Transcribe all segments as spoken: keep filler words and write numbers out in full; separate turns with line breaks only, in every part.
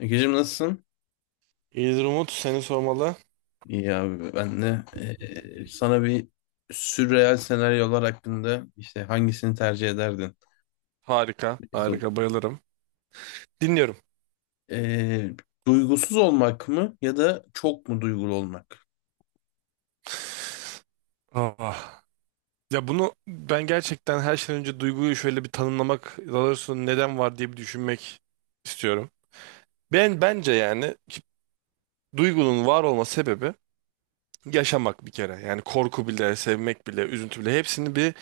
Egeciğim nasılsın?
İyidir Umut, seni sormalı.
İyi abi ben de eee, sana bir sürreal senaryolar hakkında işte hangisini tercih ederdin?
Harika,
Bir
harika bayılırım. Dinliyorum.
Eee, Duygusuz olmak mı ya da çok mu duygulu olmak?
Ah. Ya bunu ben gerçekten her şeyden önce duyguyu şöyle bir tanımlamak, daha doğrusu neden var diye bir düşünmek istiyorum. Ben bence yani ki- duygunun var olma sebebi yaşamak bir kere. Yani korku bile, sevmek bile, üzüntü bile hepsini bir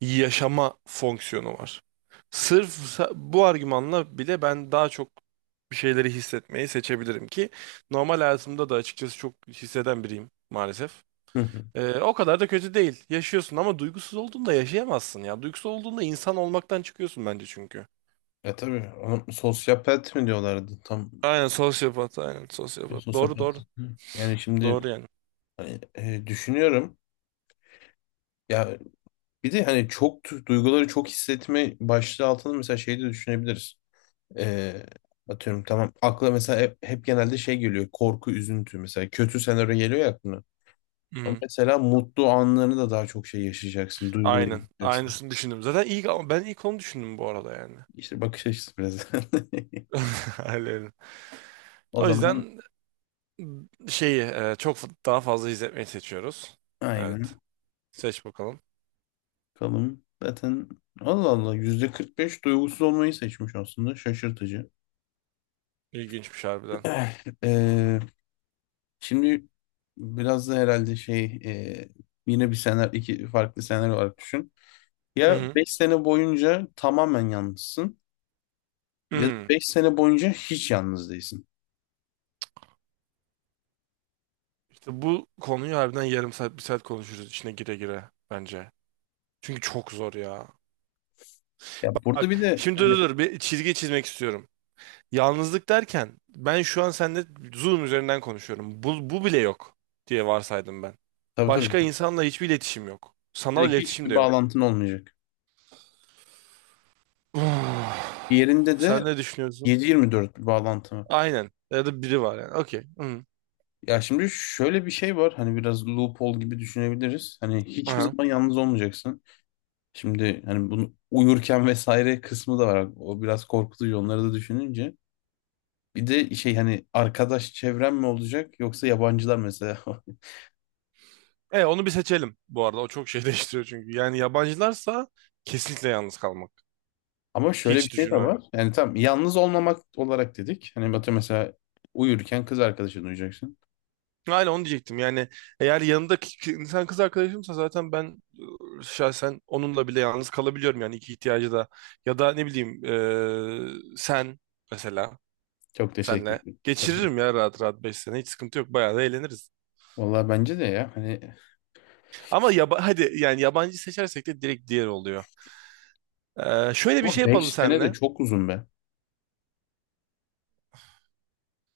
yaşama fonksiyonu var. Sırf sa- bu argümanla bile ben daha çok bir şeyleri hissetmeyi seçebilirim ki normal hayatımda da açıkçası çok hisseden biriyim maalesef.
Hı hı.
Ee, o kadar da kötü değil. Yaşıyorsun ama duygusuz olduğunda yaşayamazsın ya. Duygusuz olduğunda insan olmaktan çıkıyorsun bence çünkü.
Ya tabii ama sosyopat mı diyorlardı tam
Aynen sosyopat, aynen sosyopat. Doğru,
sosyopat.
doğru.
Hı. Yani şimdi
Doğru yani.
hani, eee, düşünüyorum ya bir de hani çok du- duyguları çok hissetme başlığı altında mesela şey de düşünebiliriz. Ee, Atıyorum tamam. Akla mesela hep, hep genelde şey geliyor. Korku, üzüntü mesela. Kötü senaryo geliyor ya aklına. Ama
Hı-hı.
mesela mutlu anlarını da daha çok şey yaşayacaksın.
Aynen.
Duygulayacaksın.
Aynısını düşündüm. Zaten ilk ben ilk onu düşündüm bu arada yani.
İşte bakış açısı biraz.
Aynen.
O
O
zaman
yüzden şeyi e, çok daha fazla izletmeyi seçiyoruz. Evet.
aynen.
Seç bakalım.
Bakalım. Zaten Allah Allah yüzde kırk beş duygusuz olmayı seçmiş aslında. Şaşırtıcı.
İlginçmiş harbiden.
Ee, Şimdi biraz da herhalde şey e, yine bir senaryo iki farklı senaryo olarak düşün.
Hı
Ya
hı.
beş sene boyunca tamamen yalnızsın. Ya da
Hı.
beş sene boyunca hiç yalnız değilsin.
İşte bu konuyu harbiden yarım saat, bir saat konuşuruz içine gire gire bence. Çünkü çok zor ya.
Ya burada
Bak
bir de
şimdi, dur
hani
dur dur, bir çizgi çizmek istiyorum. Yalnızlık derken ben şu an seninle Zoom üzerinden konuşuyorum. Bu, bu bile yok diye varsaydım ben.
tabii tabii
Başka insanla hiçbir iletişim yok. Sanal
direkt
iletişim de
hiçbir
yok.
bağlantın olmayacak.
Uf.
Diğerinde
Sen
de
ne düşünüyorsun?
yedi yirmi dört bir bağlantı var.
Aynen. Ya da biri var yani. Okey. Hı.
Ya şimdi şöyle bir şey var hani biraz loophole gibi düşünebiliriz. Hani hiçbir
Aha.
zaman yalnız olmayacaksın. Şimdi hani bunu uyurken vesaire kısmı da var. O biraz korkutucu onları da düşününce. Bir de şey hani arkadaş çevren mi olacak yoksa yabancılar mesela.
E, onu bir seçelim bu arada. O çok şey değiştiriyor çünkü. Yani yabancılarsa kesinlikle yalnız kalmak.
Ama şöyle bir
Hiç
şey de
düşünmem.
var. Yani tam yalnız olmamak olarak dedik. Hani Batu mesela uyurken kız arkadaşını uyuyacaksın.
Aynen onu diyecektim. Yani eğer yanımda ki- ki- insan kız arkadaşımsa zaten ben şahsen onunla bile yalnız kalabiliyorum yani iki ihtiyacı da. Ya da ne bileyim eee, sen mesela,
Çok teşekkür
senle
ederim. Çok
geçiririm ya rahat rahat beş sene. Hiç sıkıntı yok. Bayağı da eğleniriz.
Vallahi bence de ya hani
Ama yaba hadi yani yabancı seçersek de direkt diğer oluyor. Eee, şöyle bir şey
ama
yapalım
beş sene de
senle.
çok uzun be.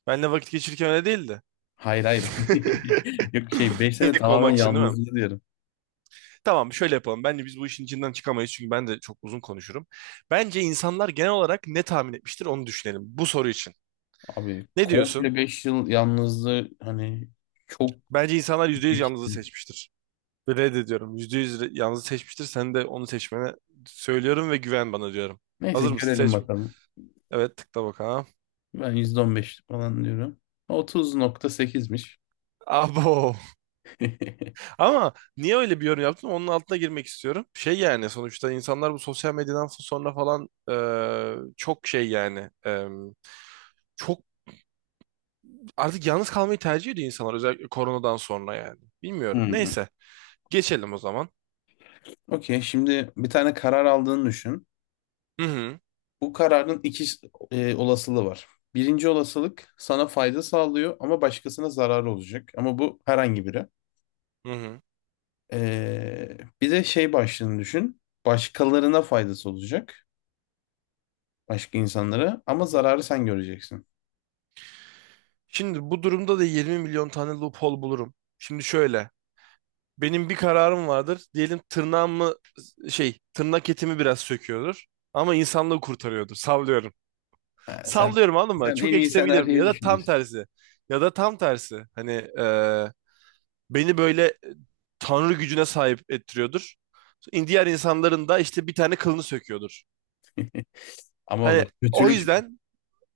Benle vakit geçirirken öyle değildi.
Hayır hayır. Yok şey beş sene
Tek
tamamen
olmak için değil mi?
yalnızlığı diyorum.
Tamam, şöyle yapalım. Bence biz bu işin içinden çıkamayız çünkü ben de çok uzun konuşurum. Bence insanlar genel olarak ne tahmin etmiştir onu düşünelim bu soru için.
Abi
Ne diyorsun?
komple beş yıl yalnızlığı hani çok
Bence insanlar yüzde
büyük
yüz
bir
yalnızlığı
kitle.
seçmiştir. Reddediyorum. Yüzde yüz yalnızı seçmiştir. Sen de onu seçmene söylüyorum ve güven bana diyorum.
Neyse
Hazır mısın?
görelim
Seç.
bakalım.
Evet, tıkla bakalım.
Ben yüzde on beş falan diyorum. otuz nokta sekizmiş.
Abo. Ama niye öyle bir yorum yaptım? Onun altına girmek istiyorum. Şey yani sonuçta insanlar bu sosyal medyadan sonra falan, eee, çok şey yani eee çok. Artık yalnız kalmayı tercih ediyor insanlar, özellikle koronadan sonra yani. Bilmiyorum.
Hmm.
Neyse. Geçelim o zaman.
Okey şimdi bir tane karar aldığını düşün.
Hı hı.
Bu kararın iki e, olasılığı var. Birinci olasılık sana fayda sağlıyor ama başkasına zarar olacak. Ama bu herhangi biri.
Hı hı.
Ee, bir de şey başlığını düşün. Başkalarına faydası olacak. Başka insanlara
Hı
ama
hı.
zararı sen göreceksin.
Şimdi bu durumda da 20 milyon tane loophole bulurum. Şimdi şöyle. Benim bir kararım vardır. Diyelim tırnağımı şey, tırnak etimi biraz söküyordur. Ama insanlığı kurtarıyordur. Sallıyorum.
Ha, sen
Sallıyorum, anladın mı?
sen
Çok
en iyi
ekstreme giderim.
senaryoyu
Ya da tam
düşünüyorsun.
tersi. Ya da tam tersi. Hani eee, beni böyle e, tanrı gücüne sahip ettiriyordur. İn- Diğer insanların da işte bir tane kılını söküyordur.
Ama o da
Hani o
kötülük.
yüzden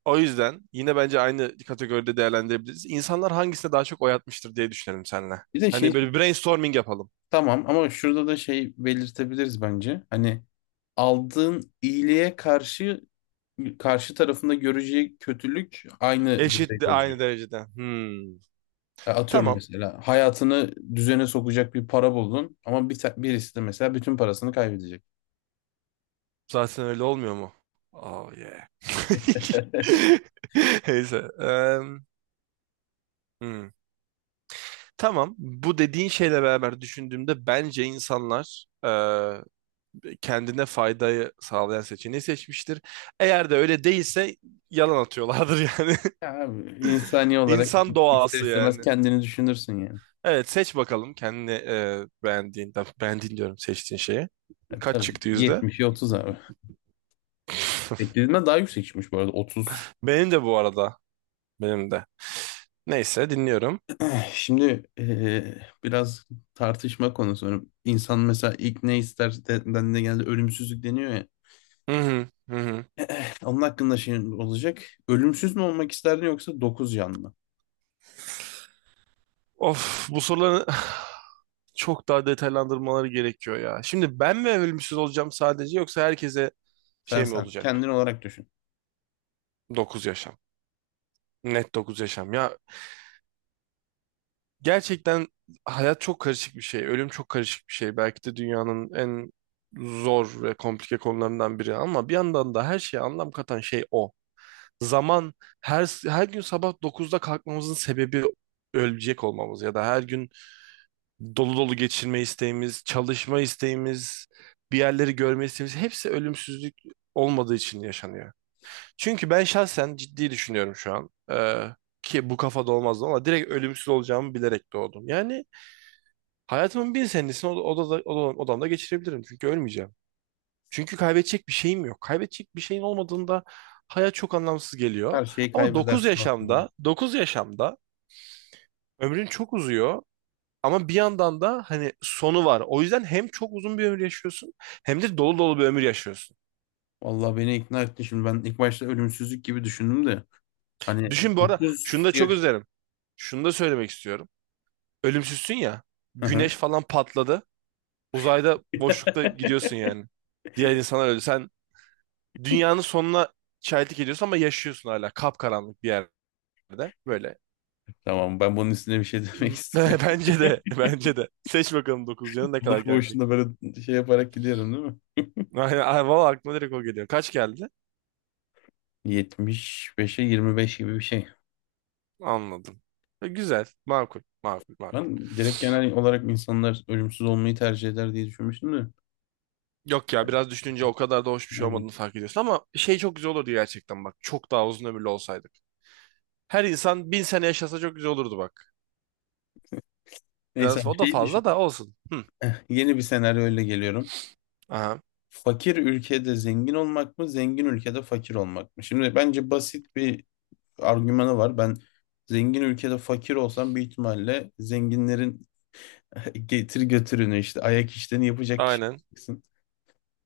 o yüzden yine bence aynı kategoride değerlendirebiliriz. İnsanlar hangisine daha çok oy atmıştır diye düşünelim seninle.
Bir de
Hani
şey
böyle bir brainstorming yapalım.
Tamam ama şurada da şey belirtebiliriz bence. Hani aldığın iyiliğe karşı karşı tarafında göreceği kötülük aynı düzeyde
Eşit de, aynı
olacak.
derecede. Hmm.
E, Atıyorum
Tamam.
mesela hayatını düzene sokacak bir para buldun ama bir ta- birisi de mesela bütün parasını kaybedecek.
Zaten öyle olmuyor mu? Oh yeah. Neyse. Em, hmm. Tamam. Bu dediğin şeyle beraber düşündüğümde bence insanlar e, kendine faydayı sağlayan seçeneği seçmiştir. Eğer de öyle değilse yalan atıyorlardır yani.
Ya abi, insani olarak
İnsan
ister
doğası
istemez
yani.
kendini düşünürsün yani.
Evet, seç bakalım kendi e, beğendiğin, beğendiğin diyorum, seçtiğin şeyi.
E,
Kaç
tabii
çıktı yüzde?
yetmişi otuz abi. Beklediğimden daha yüksek çıkmış bu arada otuz.
Benim de bu arada. Benim de. Neyse, dinliyorum.
Eh, Şimdi eh, biraz tartışma konusu. Hani İnsan mesela ilk ne ister de- dendiğinde genelde ölümsüzlük deniyor ya.
Hı hı, hı hı.
Eh, Onun hakkında şey olacak. Ölümsüz mü olmak isterdin yoksa dokuz can mı?
Of, bu soruları çok daha detaylandırmaları gerekiyor ya. Şimdi ben mi evrilmişiz olacağım sadece, yoksa herkese
Sen
şey mi
sen.
olacak?
Kendin olarak düşün.
Dokuz yaşam. Net dokuz yaşam. Ya gerçekten hayat çok karışık bir şey. Ölüm çok karışık bir şey. Belki de dünyanın en zor ve komplike konularından biri ama bir yandan da her şeye anlam katan şey o. Zaman, her her gün sabah dokuzda kalkmamızın sebebi ölecek olmamız ya da her gün dolu dolu geçirme isteğimiz, çalışma isteğimiz, bir yerleri görme isteğimiz, hepsi ölümsüzlük olmadığı için yaşanıyor. Çünkü ben şahsen ciddi düşünüyorum şu an. Ee, ki bu kafada olmazdı ama direkt ölümsüz olacağımı bilerek doğdum. Yani hayatımın bin senesini oda, odada- oda- odamda geçirebilirim. Çünkü ölmeyeceğim. Çünkü kaybedecek bir şeyim yok. Kaybedecek bir şeyin olmadığında hayat çok anlamsız geliyor.
Her şeyi
Ama dokuz
kaybedersin aslında.
yaşamda, dokuz yaşamda ömrün çok uzuyor. Ama bir yandan da hani sonu var. O yüzden hem çok uzun bir ömür yaşıyorsun hem de dolu dolu bir ömür yaşıyorsun.
Vallahi beni ikna ettin. Şimdi ben ilk başta ölümsüzlük gibi düşündüm de. Hani
Düşün bu arada şunu
dokuz
da, çok
yaş...
üzerim. Şunu da söylemek istiyorum. Ölümsüzsün ya.
Hı hı.
Güneş falan patladı. Uzayda boşlukta gidiyorsun yani. Diğer insanlar öldü. Sen dünyanın sonuna şahitlik ediyorsun ama yaşıyorsun hala, kapkaranlık bir yerde böyle.
Tamam ben bunun üstüne bir şey demek istemiyorum.
Bence de, bence de. Seç bakalım dokuz canın ne kadar
Bunlar
gelecek.
boşuna böyle şey yaparak gidiyorum değil mi?
Aynen, ay, valla aklıma direkt o geliyor. Kaç geldi?
yetmiş beşe yirmi beş gibi bir şey.
Anladım. E, Güzel, makul, makul, makul.
Ben direkt genel olarak insanlar ölümsüz olmayı tercih eder diye düşünmüştüm de.
Yok ya, biraz düşününce o kadar da hoş bir şey
Aynen.
olmadığını fark ediyorsun ama şey çok güzel olurdu gerçekten bak. Çok daha uzun ömürlü olsaydık. Her insan bin sene yaşasa çok güzel olurdu bak.
Neyse
Biraz
bir
o da
şey
fazla
düşün.
da olsun. Hı.
Eh, Yeni bir senaryo öyle geliyorum.
Aha.
Fakir ülkede zengin olmak mı, zengin ülkede fakir olmak mı? Şimdi bence basit bir argümanı var. Ben zengin ülkede fakir olsam büyük ihtimalle zenginlerin getir götürünü işte ayak işlerini yapacak kişi
Aynen.
olacaksın.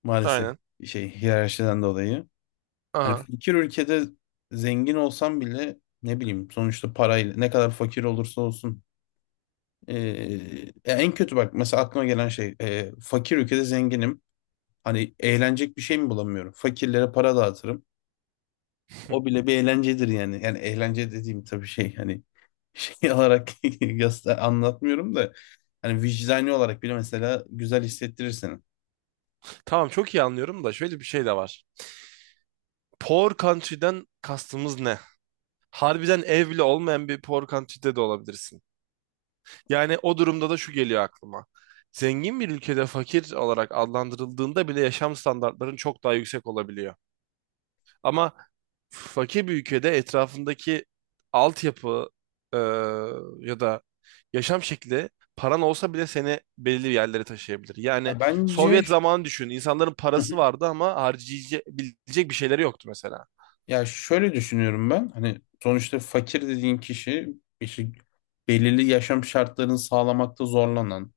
Maalesef
Aynen.
şey hiyerarşiden dolayı. Hani
Aha.
fakir ülkede zengin olsam bile ne bileyim sonuçta parayla ne kadar fakir olursa olsun. Ee, Ya en kötü bak mesela aklıma gelen şey e, fakir ülkede zenginim. Hani eğlenecek bir şey mi bulamıyorum? Fakirlere para dağıtırım. O bile bir eğlencedir yani. Yani eğlence dediğim tabii şey hani şey olarak yasta- anlatmıyorum da hani vicdani olarak bile mesela güzel hissettirir seni.
Tamam, çok iyi anlıyorum da şöyle bir şey de var. Poor country'den kastımız ne? Harbiden ev bile olmayan bir poor country'de de olabilirsin. Yani o durumda da şu geliyor aklıma. Zengin bir ülkede fakir olarak adlandırıldığında bile yaşam standartların çok daha yüksek olabiliyor. Ama fakir bir ülkede etrafındaki altyapı e, ya da yaşam şekli, paran olsa bile seni belirli yerlere taşıyabilir.
Ya
Yani
bence.
Sovyet zamanı düşün. İnsanların
Hı hı.
parası vardı ama harcayabilecek bir şeyleri yoktu mesela.
Ya şöyle düşünüyorum ben. Hani sonuçta fakir dediğin kişi işte belirli yaşam şartlarını sağlamakta zorlanan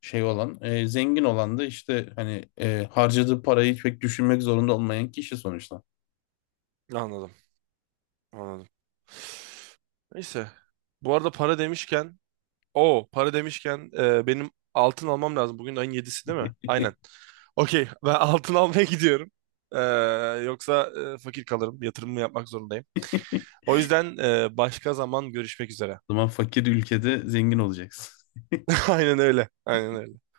şey olan e, zengin olan da işte hani e, harcadığı parayı pek düşünmek zorunda olmayan kişi sonuçta.
Anladım. Anladım. Neyse. Bu arada para demişken, o para demişken e, benim altın almam lazım. Bugün ayın yedisi değil mi? Aynen. Okey, ben altın almaya gidiyorum. E, Yoksa e, fakir kalırım. Yatırımımı yapmak zorundayım. O yüzden e, başka zaman görüşmek üzere.
O zaman fakir ülkede zengin olacaksın.
Aynen öyle. Aynen öyle.